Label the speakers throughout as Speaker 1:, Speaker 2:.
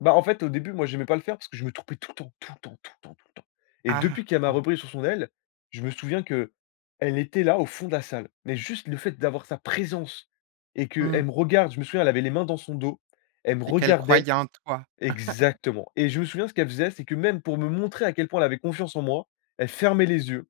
Speaker 1: Bah, en fait, au début, moi, j'aimais pas le faire parce que je me trompais tout le temps, tout le temps, tout le temps, tout le temps et
Speaker 2: Ah,
Speaker 1: depuis qu'elle m'a
Speaker 2: ah, ouais.
Speaker 1: repris sous son aile, je me souviens qu'elle était là, au fond de la salle, mais juste le fait d'avoir sa présence et qu'elle
Speaker 2: Mmh.
Speaker 1: me regarde. Je me souviens, elle avait les mains dans son dos. Elle me
Speaker 2: Et qu'elle
Speaker 1: regardait
Speaker 2: croyait en toi.
Speaker 1: exactement et je me souviens ce qu'elle faisait, c'est que, même, pour me montrer à quel point elle avait confiance en moi, elle fermait les yeux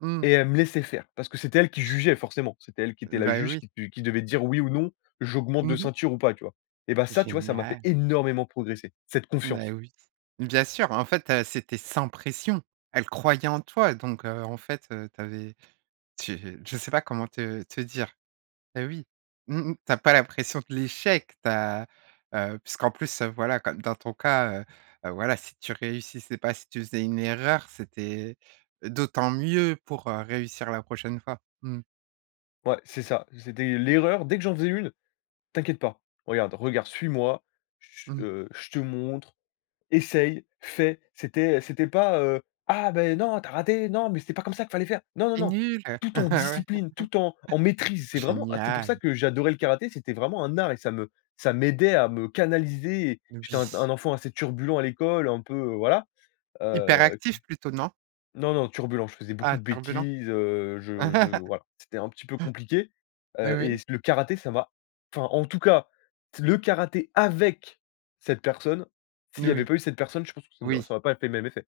Speaker 2: Mmh.
Speaker 1: et elle me laissait faire parce que c'était elle qui
Speaker 2: J
Speaker 1: jugeait, forcément. C'était elle qui était la
Speaker 2: Bah,
Speaker 1: juge
Speaker 2: oui.
Speaker 1: qui du qui devait dire: «Oui ou non, j'augmente de
Speaker 2: Mmh mh.
Speaker 1: ceinture ou pas», tu vois? Eh, bah, ça, tu vois? Ça m'a fait
Speaker 2: Génial.
Speaker 1: énormément progresser, cette
Speaker 2: Ben,
Speaker 1: confiance.
Speaker 2: oui. Bien sûr, en fait, heu, c'était sans pression. Elle croyait en toi donc heu, en fait, heu, tu avais tu je sais pas comment te te dire. Eh, oui, mmh mh, tu as pas la pression de l'échec. Tu as heu, puisqu'en plus, heu, voilà, comme dans ton cas, heu, voilà, si tu réussissais pas, si tu faisais une erreur, c'était d'autant mieux pour, heu, réussir la prochaine fois. Mmh.
Speaker 1: Ouais, c'est ça. C'était l'erreur. Dès que j'en faisais une: «T'inquiète pas, regarde, regarde, suis-moi, j j
Speaker 2: Mmh.
Speaker 1: heu, je te montre, essaye, fais». C'était c'était pas, heu: «Ah, bah, non, tu as raté. Non mais c'était pas comme ça qu'il fallait faire!». Non, non,
Speaker 2: «Tu es
Speaker 1: non,
Speaker 2: nul!».
Speaker 1: tout en
Speaker 2: Ouais.
Speaker 1: discipline, tout en en maitrise. C'est vraiment pour ça
Speaker 2: Génial!
Speaker 1: que j'adorais le karaté, c'était vraiment un art et ça me ça m'aidait à me canaliser et j'étais un un
Speaker 2: Oui.
Speaker 1: enfant assez turbulent à l'école, un peu, heu, voilà, heu, qui
Speaker 2: Hyperactif, plutôt, non? Mmh.
Speaker 1: non, non, turbulent. Je faisais
Speaker 2: Ah,
Speaker 1: beaucoup de
Speaker 2: turbulent?
Speaker 1: bêtises, heu, je je voilà. C'était un petit peu compliqué,
Speaker 2: Oui,
Speaker 1: heu, et
Speaker 2: oui.
Speaker 1: c le karaté, ça m'a enfin, en tout cas, le karaté avec cette personne, s'il
Speaker 2: N
Speaker 1: y avait
Speaker 2: oui.
Speaker 1: pas eu cette personne, je pense que ça n'au
Speaker 2: Oui.
Speaker 1: ça aurait pas été le même effet.